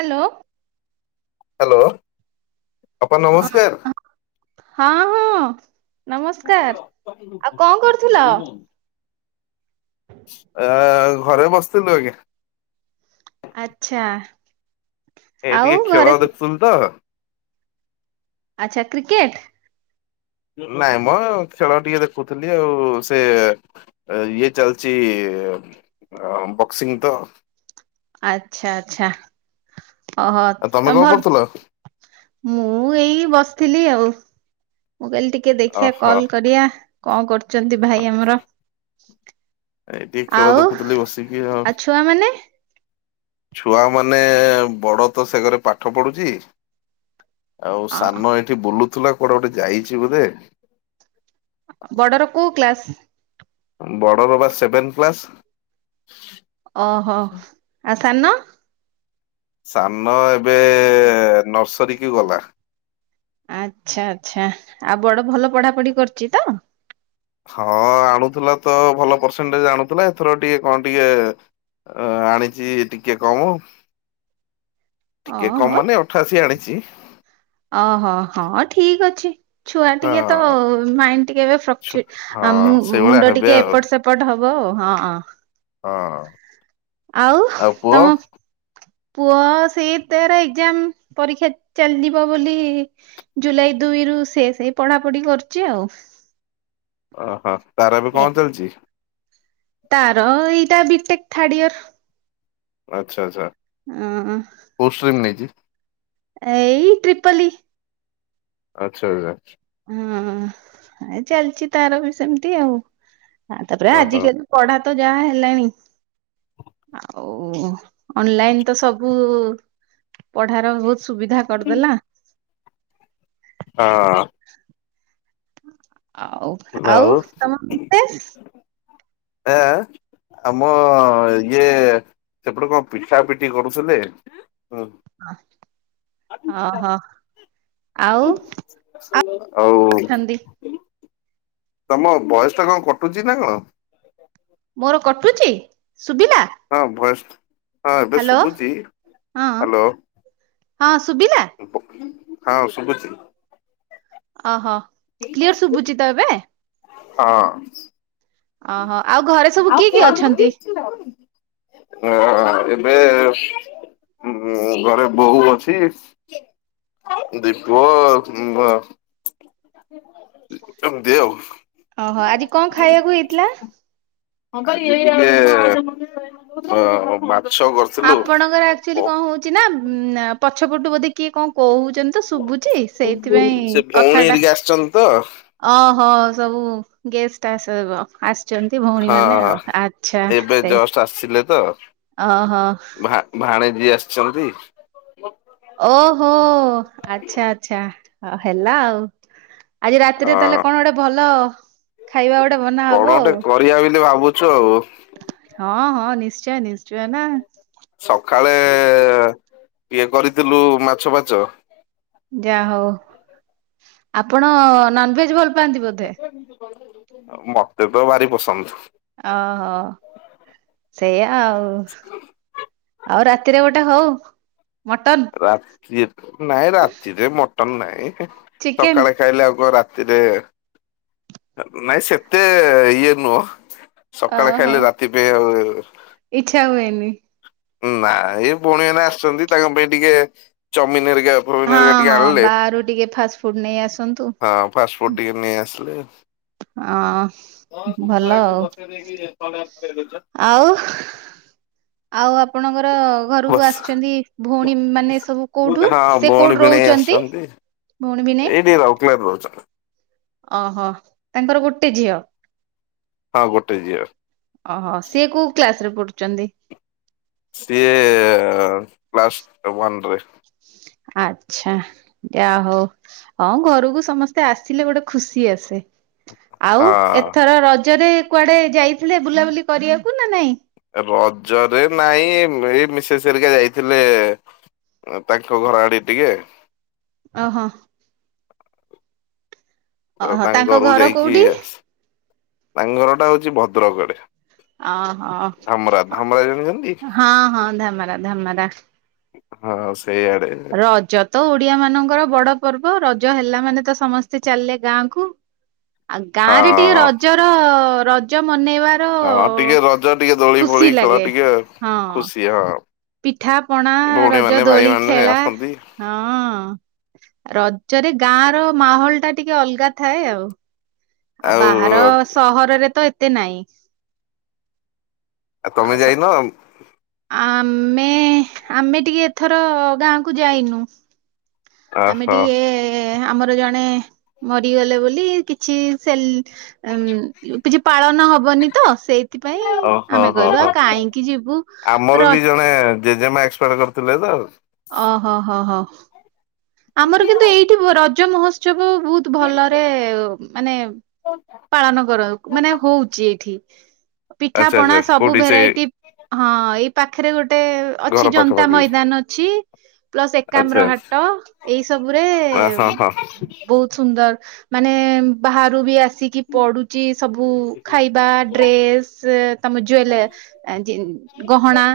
Hello. Hello ଅପା ହଁ ନମସ୍କାର୍। ହଁ- ହଁ ନମସ୍କାର୍। ଆଉ କଣ୍ କରୁଥିଲ? ଆ -ଘରେ ବସି [unintelligible] ଆଚ୍ଛା। ଏ ଆଉ ଟିକେ ଘରେ ଖେଳ ଦେଖୁଥିଲି ତ। ଆଚ୍ଛା କ୍ରିକେଟ୍? ନାଇଁ ମ ଖେଳ ଟିକେ ଦେଖୁଥିଲି ଆଉ ସେ ଇଏ ଚାଲିଚି ଅ-ବକ୍ସିଂ ତ। ଆଚ୍ଛା ଆଚ୍ଛା ଓହୋ ଆଉ ତମେ କଣ ଭଲ୍ କରୁଥିଲ? ମୁଁ ଏଇ ବସିଥିଲି ଆଉ। ମୁଁ କହିଲି ଟି ଟିକେ ଦେଖିଆ ଓହୋ କଲ୍ କରିଆ କଣ୍ କରୁଚନ୍ତି ଭାଇ ଆମର। ଏ ଟିକେ ଖେଳ ଆଉ ଦେଖୁଥିଲି ବସିକି ଆଉ। ଛୁଆ ମାନେ ଛୁଆ ମାନେ ବଡ ତ ସେ ଘରେ ପାଠ ପଢୁଚି। ଆଉ ସାନ ଏଠି ବୁଲୁଥିଲା କୁଆଡେ ଗୋଟେ ଯାଇଚି ବୋଧେ। ବଡର କଉ କ୍ଲାସ୍? ବଡର ବା ସେଭେନ୍ କ୍ଲାସ୍। ଓହୋ ଆ ସାନ? ସାନ ଏବେ ନର୍ସରୀ କି ଗଲା। ଆଚ୍ଛା ଆଚ୍ଛା ଆଉ ବଡ ଭଲ ପଢା ପଢି କରୁଛି ତ? ହଁ ଆଣୁଥିଲା ତ ଭଲ ପରସେଣ୍ଟେଜ୍ ଆଣୁଥିଲା ଏଥର ଟିକେ କଣ ଟିକେ ଆ ଆଣିଛି ଟିକେ କାମ। ଟିକେ ଓହୋ କମ ମାନେ ଅଠାଅଶୀ ଆଣିଛି। ଅହଁ ହଁ ଠିକ୍ ଅଛି। ଛୁଆ ଟିକେ ତ ହଁ। ମାଇଣ୍ଡ ଟିକେ ଛୁ ଏବେ [unintelligible] ହଁ ସେଇଭଳିଆ ମୁଣ୍ଡ ହେବେ ଟିକେ ଆଉ ଏପଟ ସେପ୍ ପଟ ହବ ଅ ହଁଁ। ହଁ। ଆଉ ତମ ପୁଅ ସେଇ ତେର ଏକ୍ଜାମ୍ ପରୀକ୍ଷା ଚାଲିଯିବ ବୋଲି ଜୁଲାଇ ଦୁଇରୁୁ ସେ ସେଇ ପଢାପଢି କରୁଛି ଆଉ। ଓହୋ ତାର ଏବେ ଏ କଣ ଚାଲିଛି? ତାର ଏଇଟା ବିଟେକ୍ ଥାର୍ଡ ଇୟର୍। ଆଚ୍ଛା ଆଚ୍ଛା। ଅଁ। ଆଁ। କୋଉ ସ୍ଟ୍ରିମ୍‌ ନେଇଛି? ଏଇ ଟ୍ରିପଲି। ଆଚ୍ଛା ଆଚା। ହଁ ଏ ଚାଲିଚି ତାର ବି ସେମିତି ଆଉ ଆ ତାପରେ ହଁ ହଁ ଆଜିିକାଲି ପଢା ତ ଯାହା ହେଲାଣି। ଆଉ ଅନଲାଇନ୍‌ ତ ସବୁ ପଢାର ବହୁତ ସୁବିଧା କରିଦେଲା। ହଁ ଅଁ ଆଉ। ଆଉ ତମ ପୁଟେ। ଏଆଁ। ଆମ ଇଏ ସେପଟେ କଣ ପିଟା ପିଟି କରୁଥିଲେ? ହୁଁ। [unintelligible] ଅ ହଁ ଆଉ ଆଉ ଆପ୍ ଅଛନ୍ତି। ତମ ବୟସ୍ ଟା କଣ କଟୁଛି ନା କଣ? ମୋର କଟୁଚି ଶୁଭିଲା। ହଁ ଭୟସ୍ ହଁ ଏବେ ହ୍ୟାଲୋ ଶୁଭୁଛି ହଁ ହ୍ୟାଲୋ। ହଁ ଶୁଭିଲା ହା ଓ ଶୁଭୁଛି। ଅ ହ। ଏଇଟା ଶୁଭୁଛି ହଁ। ଅ ହ ଆଉ ଘରେ ସବୁ କିଏ କିଏ ଅଛନ୍ତି? ଅହଁ ଏବେ ମୁଁ ଘରେ ବୋଉ ଅଛି। ଦି ପୁଅ ଏମିତି ଆଉ। ଅହ ଆଜି କଅଁ ଖାଇବାକୁ ହେଇଥିଲା? ଆଜି ଟିକେ ମାଛ ଉ ଆପଣଙ୍କର ଏକ୍ଚୁଅଲି କଣ ହଉଛି ନା ମ୍ ପଛପଟୁ ବୋଧେ କିଏ କଣ କହୁଛନ୍ତି? ତ ଶୁଭୁଛି ସେଇଥିପାଇଁ ସେ ଭଉଣୀ ହେରିକିଆ ଆସିଛନ୍ତି ତ। ଅହୋ ସବୁ ଗେଷ୍ଟ୍ ଆସିବ ଆସ୍‌ ଛନ୍ତି ଭଉଣୀ ହଁ ମାନେ ଆଉ। ଆଚ୍ଛା ଏବେ ସେ ଜଷ୍ଟ ଆସିଲେ ଓହୋ। ଭାଣିଜି ଆସିଛନ୍ତି। ଓହୋ ଆଚ୍ଛା ଆଚ୍ଛା ଆ ହେଲା ଆଉ। ଆଜି ରାତିରେ ତାହେଲେ ହଁ କଣ ଗୋଟେ ଭଲ ଖାଇବା ଗୋଟେ ବନା ହବ କଣ ଗୋଟେ ଆଉ କରିବା ବୋଲି ଭାବୁଚୁ ଆଉ। ହଁ ହଁ ନିଶ୍ଚୟ ନିଶ୍ଚୟ ନା। ସଖାଳେ ଇଏ କରିଥିଲୁ ମାଛ ଫାଛ। ଯାହା ହଉ ଆପଣ ନନ୍‌ଭେଜ ଭଲ ପାଆନ୍ତି ବୋଧେ ଆଉ ମତେ ତ ଭାରି ପସନ୍ଦ। ଓହୋ ସେଇଆା ଆଉ। ଆଉ ରାତିରେ ଗୋଟେ ହଉ ମଟନ? ରାତି ନାଇଁ ରାତିରେ ମଟନ ନାଇଁ। ଚିକେନ ସଖାଳେ ଖାଇଲେ ଆଉ କ ରାତିରେ ନାଇଁ ସେତେ ଇଏ ନୁହଁ। ସକାଳେ ଓହୋ ଖାଇଲେ ରାତି ପାଇଁ ଆଉ ଇଚ୍ଛା ହୁଏନି। ନା ଏ ଭଉଣୀମାନେେ ଆସିଚନ୍ତି ତାଙ୍କ ପାଇଁ ଟିକେ ଚମିନ ହେରିକା ଫମିନ ହଁ ହେରିକା ଟିକେ ହଁ ଆଣିଲେ ବାହାରୁ ଟିକେ ଫାଷ୍ଟ ଫୁଡ୍ ନେଇ ଆସନ୍ତୁ। ହଁ ଫାଷ୍ଟଫୁଡ ଟିକେ ନେଇ ଆସିଲେ ଅ ଭଲ ଆଉ। ନେଇକି ଯା [unintelligible] ଦୋଉଚ ଆଉ ଆଉ ଆପଣଙ୍କର ଘରକୁ ବସ୍। ଆସିଚନ୍ତି ଭୋଉଣୀ ମାନେ ସବୁ ହଁ କୋଉଠୁ? ସିଏ କୋଉଠିି ରୋହୁଚନ୍ତି? ଏଇଠି ଏଇ ରାଉକେଲାରେ ରୋହୁଚନ୍ତି। ଓହୋ ତାଙ୍କର ଗୋଟେ ଝିଅ। ହଁ ଗୋଟେ ଝିଅ। ଓହୋ ସିଏ କୋଉ କ୍ଲାସରେ ପଢୁଚନ୍ତି? ସିଏ କ୍ଲାସ ୱାନରେ। ଆଛା ଯାହୋଉ। ହଁ ଘରକୁ ସମସ୍ତେ ଆସିଲେ ଗୋଟେ ଖୁସି ଆସେ। ଆଉ ଏଥର ରଜରେ କୁଆଡେ ଯାଇଥିଲେ ବୁଲାବୁଲି କରିବାକୁ ନା ନାଇଁ? ରଜରେ ନାଇଁ ଏଇ ଏଇ ମିଶେସ୍ ହେରିକା ଯାଇଥିଲେ ତାଙ୍କ ଘର ଆଡ଼େ ଟିକେ ଓହୋ। ଅ ଓହୋ ତାଙ୍କ ଘରୁକୁ ଘର ଯାଇକି କୋଉଠି? ଆସି ତାଙ୍କ ଘର ଟା ହୋଉଚି ଭଦ୍ରକରେ। ଓହୋ ଜାଣିଛନ୍ତି ହଁ ହଁ ଧାମେରା ଧାମେରା। ହଁ ସେଇଆଡେ। ରଜ ତ ଓଡିଆ ମାନଙ୍କର ବଡ ପର୍ବ ରଜ ହେଲା ମାନେ ତ ସମସ୍ତେ ଚାଲିଲେ ଗାଁକୁ। ଆଉ ଗାଁରେ ଟିକେ ହଁ ରଜର ରଜ ମନେଇବା ହଁ ଟିକେ ରଜ ଟିକେ ଦୋଳି ଫୋଳି ଖେଳ ଲାଗେ। ଟିକେ ହଁ ଖୁସି ହଁ। ପିଠା ପଣା ଭଉଣୀ ରଜ ମାନେ ଭାଇ ଦୋଳି ମାନେ ଖେଳା ଆସନ୍ତି ହଁ ରଜରେ ଗାଁର ମାହୋଲ ଟା ଟିକେ ଅଲଗା ଥାଏ ଆଉ। ଆଉ ବାହାର ସହରରେ ତ ଏତେ ନାଇଁ। ଆଉ ତମେ ଯାଇନ? ଆମେ ଆମେ ଟିକେ ଏଥର ଗାଁକୁ ଯାଇନୁ। ଆମେ ଓହୋ ଟିକେ ଆମର ଜଣେ ମରିଗଲେ ବୋଲି କିଛି ସେଲ ଉଁ କିଛି ପାଳନ ହବନି ତ ସେଇ ସେଥିପାଇଁ ଓହୋ ଆମେ ହୋ କହିଲୁ ହୋ ଆଉ କାହିଁକି ଯିବୁ ଆମର ବି ରହି ଜଣେ ଜେଜେମା ଏକ୍ସପାଷ୍ଟ କରିଥିଲେ ତ ଆଉ। ଓହୋ ହୋ ହୋ। ଆମର କିନ୍ତୁ ଏଇଠି ରଜ ମହୋତ୍ସବ ବୋହୁତ ଭଲରେ ମାନେ ପାଳନ କରା ମାନେ ହୋଉଚି ଏଇଠି ପିଠା ଆଚ୍ଛା ପଣା ଆଚ୍ଛା ସବୁ କୋଉଠି ସେ ଭେରାଇଟି ହଁ ଏଇ ପାଖରେ ଗୋଟେ ଘର ଅଛି ଜନ୍ତା ପାଖାପାଖି ମଇଦାନ ଅଛି ପ୍ଲସ୍ ଆଚ୍ଛା ଏକାମ୍ର ହାଟ। ଏଇ ସବୁରେ ହଁ ହଁ ହଁ ବୋହୁତ ସୁନ୍ଦର ମାନେ ବାହାରୁ ବି ଆସିକି ପଡ଼ୁଚି ସବୁ ଖାଇବା ଡ୍ରେସ୍ ତମ ଜୁୱେ ଆ ଜିନ୍ ହେଲେ ଗହଣା।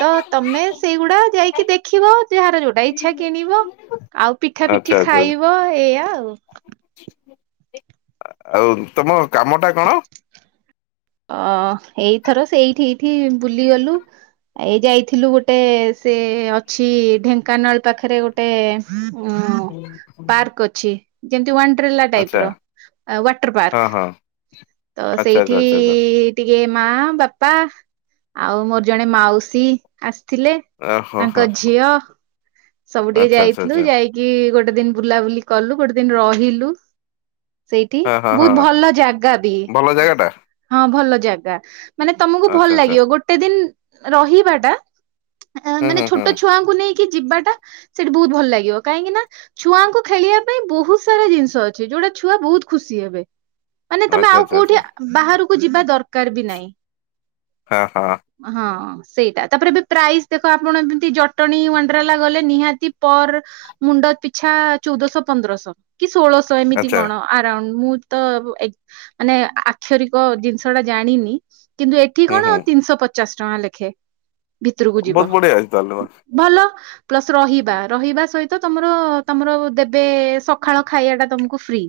ତ ତମେ ସେଇଗୁଡା ଯାଇକି ଦେଖିବ ଯାହାର ଯୋଉଟା ଇଚ୍ଛା କିଣିବ। ଆଉ ପିଠା ଆଚ୍ଛା ପିଠି ଆଚ୍ଛା ଖାଇବ ଏଇଆ ଆଉ। ଆଉ ତମ କାମ ଟା କଣ? ଅ ଏଇଥର ସେଇଠି ଏଇଠି ବୁଲିଗଲୁ। ଏଇ ଯାଇଥିଲୁ ଗୋଟେ ସେ ଅଛି ଢେଙ୍କାନାଳ ପାଖରେ ଗୋ ଟେ ଉଁ ପାର୍କ ଅଛି ଯେମିତି ୱାଣ୍ଡ୍ରେଲା ଆଚ୍ଛା ଟାଇପ ର। ୱାଟର ହଁ ପାର୍କ ହଁ ତ ଆଚ୍ଛା ଆଚ୍ଛା ସେଇଠି ଆଚ୍ଛା ଆଚ୍ଛା ସେ ଟିକେ ମା ବାପା ଆଉ ମୋର ଜଣେ ମାଉସୀ ଆସିଥିଲେ ଅ ହୋ ହୋ ତାଙ୍କ ଝିଅ ସବୁ ଟିକେ ଆଚ୍ଛା ଆଚ୍ଛା ଯାଇଥିଲୁ ଆଚ୍ଛା। ଯାଇ କି ଗୋଟେ ଦିନ୍ ବୁଲାବୁଲି କଲୁ ଗୋଟେ ଦିନ୍ ରହିଲୁ। ସେଇଠି ହଁ ହଁ ବହୁତ ହଁ ଭଲ ଜାଗା ବି। ଭଲ ଜାଗା ଟା ହଁ ଭଲ ଜାଗା ମାନେ ତମୁକୁ ଭଲ ଆଚ୍ଛା ଆଚ୍ଛା ଲାଗିବ ଗୋଟେ ଦିନ୍ ରହିବାଟା ହୁଁ ମାନେ ହୁଁ ହୁଁ ଛୋଟ ଛୁଆଙ୍କୁ ନେଇକି ଯିବାଟା ସେଇଠି ବହୁତ ଭଲ ଲାଗିବ କାହିଁକି ନା ଛୁଆଙ୍କୁ ଖେଳିବା ପାଇଁ ବହୁତ ସାରା ଜିନିଷ ଅଛି ଯୋଉଟା ଛୁଆ ବହୁତ ଖୁସି ହେବେ। ମାନେ ତମେ ଆଚ୍ଛା ଆଉ ଆଚ୍ଛା କୋଉଠି ଆଚ୍ଛା। ବାହାରକୁ ଯିବା ଦରକାର ବି ନାଇଁ। ହଁ ହଁ ହଁ। ସେଇଟା ତାପରେ ଏବେ ପ୍ରାଇସ୍ ଦେଖ ଆପଣ ଯେମିତି ଜଟଣୀ ୱାଣ୍ଡ୍ରେଲା ଗଲେ ନିହାତି ପର ମୁଣ୍ଡ ପିଛା ଚଉଦଶହ ପନ୍ଦରଶ। କି ଷୋଳଶହ ଏମିତି ଆଚ୍ଛା କଣ ଆରାଉଣ୍ଡ ମୁଁ ତ ଏ ମାନେ ଆ କ୍ଷରିକ ଜିନିଷ ଟା ଜାଣିନି କିନ୍ତୁ ଏଠି ହୁଁ କଣ ହୁଁ ତିନିଶହ ପଚାଶ ଟଙ୍କା ଲେଖେ। ଭିତୁରୁକୁ ଯିବ ବହୁତ ବଢିଆ ଅଛି ତାହେଲେ ତ। ଭଲ। ପ୍ଲସ ରହିବା ରହିବା ସହିତ ତମର ତମର ଦେବେ ସକାଳ ଖାଇବା ଟା ତମୁକୁ ଫ୍ରି।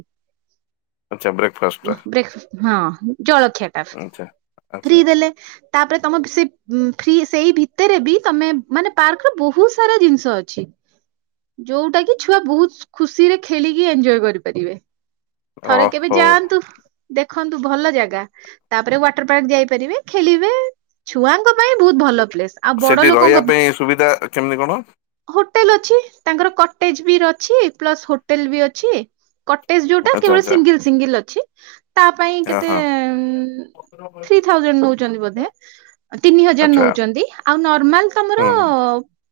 ଆଚ୍ଛା ବ୍ରେକଫାଷ୍ଟ ଟା ବ୍ରେଖ୍ ହଁ ଜଳଖିଆଟା ଆଚ୍ଛା। ଆଚ୍ଛା ଫ୍ରି ଦେଲେ। ତାପରେ ତମ ସେଇ ଫ୍ରୀ ସେଇ ଭିତେରେ ବି ତମେ ମାନେ ପାର୍କ ର ବହୁତ ସାରା ଜିନିଷ ଅଛି। ଯୋଉଟା କି ଛୁଆ ବହୁତ ଖୁସିରେ ଖେଳିକି ଏଞ୍ଜଏ କରିପାରିବେ। ଥରେ କେବେ ଓହୋ ଯାଆନ୍ତୁ ଦେଖନ୍ତୁ ଭଲ ଜାଗା। ତାପରେ ୱାଟର ପାର୍କ ଯାଇପାରିବେ ଖେଳିବେ ଛୁଆଙ୍କ ପାଇଁ ବହୁତ ଭଲ ପ୍ଲେସ୍। ଆଉ ବଡ ସେଠି ରହିବା ଲୋକଙ୍କ ପାଇଁ ସୁବିଧା କେମିତି କଣ? ହୋଟେଲ ଅଛି ତାଙ୍କର କଟେଜ ବି ଅଛି ପ୍ଲସ ହୋଟେଲ ବି ଅଛି କ ଟେଜ ଯୋଉଟା ଆଚ୍ଛା କେବଳ ଆଚ୍ଛା ସିଙ୍ଗଲ ସିଙ୍ଗଲ ଅଛି ତା ପାଇଁ ଅ କେତେ ହଁ ଉଁ ଥ୍ରୀ ଥାଉଜେଣ୍ଡ ନୋଉଚନ୍ତି ବୋଧେ ତିନି ହଜାର ଆଚ୍ଛା ନୋଉଚନ୍ତି ଆଉ ନର୍ମାଲ ତମର ହୁଁ ହୁଁ ଅ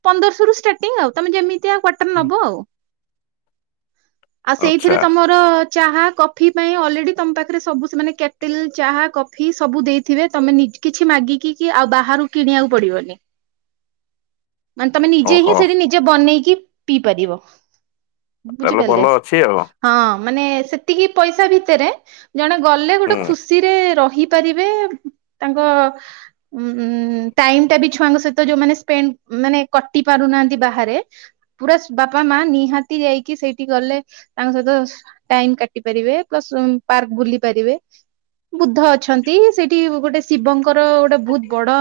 ପନ୍ଦରଶହ ରୁ ଷ୍ଟାର୍ଟିଂ ଆଉ ତମେ ଯେମିତିଆ କ୍ୱାଟର ନବ ଆଉ। ଆଉ ସେଇଥିରେ ଆଚ୍ଛା ତମର ଚାହା କଫି ପାଇଁ ଅଲରେଡି ତମ ପାଖରେ ସବୁ ସେମାନେ କେଟିଲ ଚାହା କଫି ସବୁ ଦେଇଥିବେ ତମେ ନି କିଛି ମାଗିକ କି ଆଉ ବାହାରୁ କିଣିବାକୁ ପଡିବନି। ମାନେ ତମେ ନିଜେ ଓହୋ ହିଁ ସେଇଠି ନିଜେ ବନେଇକି ପିଇପାରିବ। ତାହେଲେ ଭଲ ବୁଝିପାରିଲେ। ଅଛି ଆଉ। ହଁ ମାନେ ସେତିକି ପଇସା ଭିତରେ ଜଣେ ଗଲେ ହୁଁ ଗୋଟେ ଖୁ ସିରେ ରହିପାରିବେ ତାଙ୍କ ଉଁ ଟାଇମ୍ ଟା ବି ଛୁଆଙ୍କ ସହିତ ଯୋଉମାନେ ସ୍ପେଣ୍ଡ ମାନେ କଟି ପାରୁନାହାନ୍ତି ବାହାରେ ପୁରା ବାପା ମା ନିହାତି ଯାଇକି ସେଇଠି ଗଲେ ତାଙ୍କ ସହିତ ଟାଇମ୍ କାଟି ପାରିବେ ପ୍ଲସ୍ ପାର୍କ ବୁଲି ପାରିବେ। ବୁଦ୍ଧ ଅଛନ୍ତି ସେଇଠି ଗୋଟେ ଶିବଙ୍କର ଗୋଟେ ବହୁତ ବଡ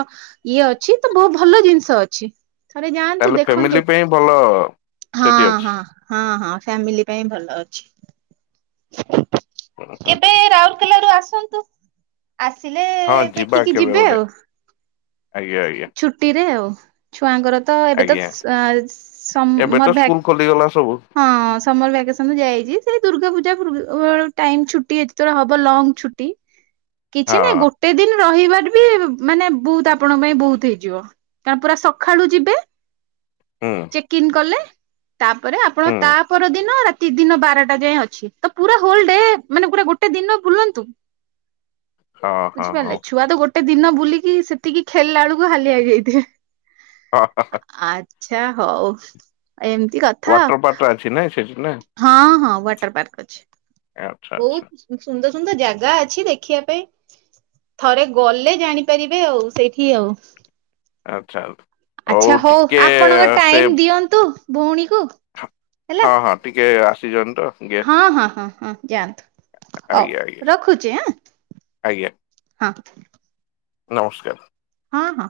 ଇଏ ଅଛି ତ ଭ-ଭଲ ଜିନିଷ ଅଛି। ଥରେ ଯାଆନ୍ତୁ ତାହେଲେ ଦେଖନ୍ତୁ ଫ୍ୟାମିଲି ପାଇଁ ଭଲ ହଁ ସେଠି ହଁ। ଅଛି। ହଁ ହଁ ଫ୍ୟାମିଲି ପାଇଁ ଭଲ ଅଛି। କେବେ ରାଉରକେଲାରୁ ଆସନ୍ତୁ। ଆସିଲେ ହଁ ଯିବା ଦେଖିକି କେବେ ଯିବେ ଗୋଟେ ଆଉ। ଆଜ୍ଞା ଆଜ୍ଞା। ଛୁଟିରେ ଆଉ ଛୁଆଙ୍କର ତ ଏବେ ତ ଆଜ୍ଞା ସ୍ ଅଁ ଏବେ ତ ସମର୍ ଭ୍ୟା ସ୍କୁଲ ଖୋଲିଗଲା ସବୁ। ହଁ ସମର୍ ଭ୍ୟାକେସନ୍ ରୁ ତ ଯାଇଛି ସେ ଦୁର୍ଗା ପୂଜା ପୂର୍ବ ଟାଇମ୍ ଛୁଟି ଯେତେବେଳେ ହବ ଲଙ୍ଗ ଛୁଟି କିଛି ନାଇଁ ହଁ ଗୋଟେ ଦିନ ରହିବାର ବି ମାନେ ବୋହୁତ୍ ଆପଣଙ୍କ ପାଇଁ ବୋହୁତ୍ ହେଇଯିବ। ତା ପୁରା ସଖାଳୁ ଯିବେ ହୁଁ ଚେକ୍ ଇନ୍ କଲେ। ପରେ ଆପଣ ହୁଁ ତା ପରଦିନ ରା ତି ଦିନ ବାରଟା ଯାଏଁ ଅଛି ତ ପୁରା ହୋଲ୍ ଡେ ମାନେ ପୁରା ଗୋଟେ ଦିନ ବୁଲନ୍ତୁ। ହଁ [inaudible] ହଁ ବୁଝିପାରଲେ ହଁ। ଛୁଆ ତ ଗୋଟେ ଦିନ ବୁଲିକି ସେତିକି ଖେଳିଲା ଅଳୁକୁ ହାଲିଆ ହେଇଯାଇଥିବେ। ହଁ ହଁ ଆଚ୍ଛା ହଉ ଏମତି କ ୱାଟର୍ ପାର୍କଟା ଅଛି ନାଇଁ ସେଠି ନାଁ। ହଁ ହଁ ୱାଟର୍ ପାର୍କ ଅଛି। ଆଚ୍ଛା ବୋଉ ଆଚ୍ଛା ଉଁ ସୁନ୍ଦର ସୁନ୍ଦର ଜାଗା ଅଛି ଦେଖିବା ପାଇଁ। ଥରେ ଗଲେ ଜାଣିପାରିବେ ଆଉ ସେଇଠି ଆଉ। ଆଚ୍ଛା। ଆଚ୍ଛା ହଉ ଆପଣଙ୍କ ସେ ଟାଇମ୍ ଦିଅନ୍ତୁ ଭୋଉଣୀକୁ। ହଁ ହଁ ଟିକେ ଆସିଚନ୍ତି ତ ଟିକେ ଆସିଚନ୍ ତ ଦି ଅଁ ହଁ ହଁ ହଁ ଯାଆନ୍ତୁ। ହଉ ଆଜ୍ଞା ଆଜ୍ଞା ରଖୁଚି ଆଁ। ଆଜ୍ଞା ହଁ। ନମସ୍କାର। ହଁ ହଁ।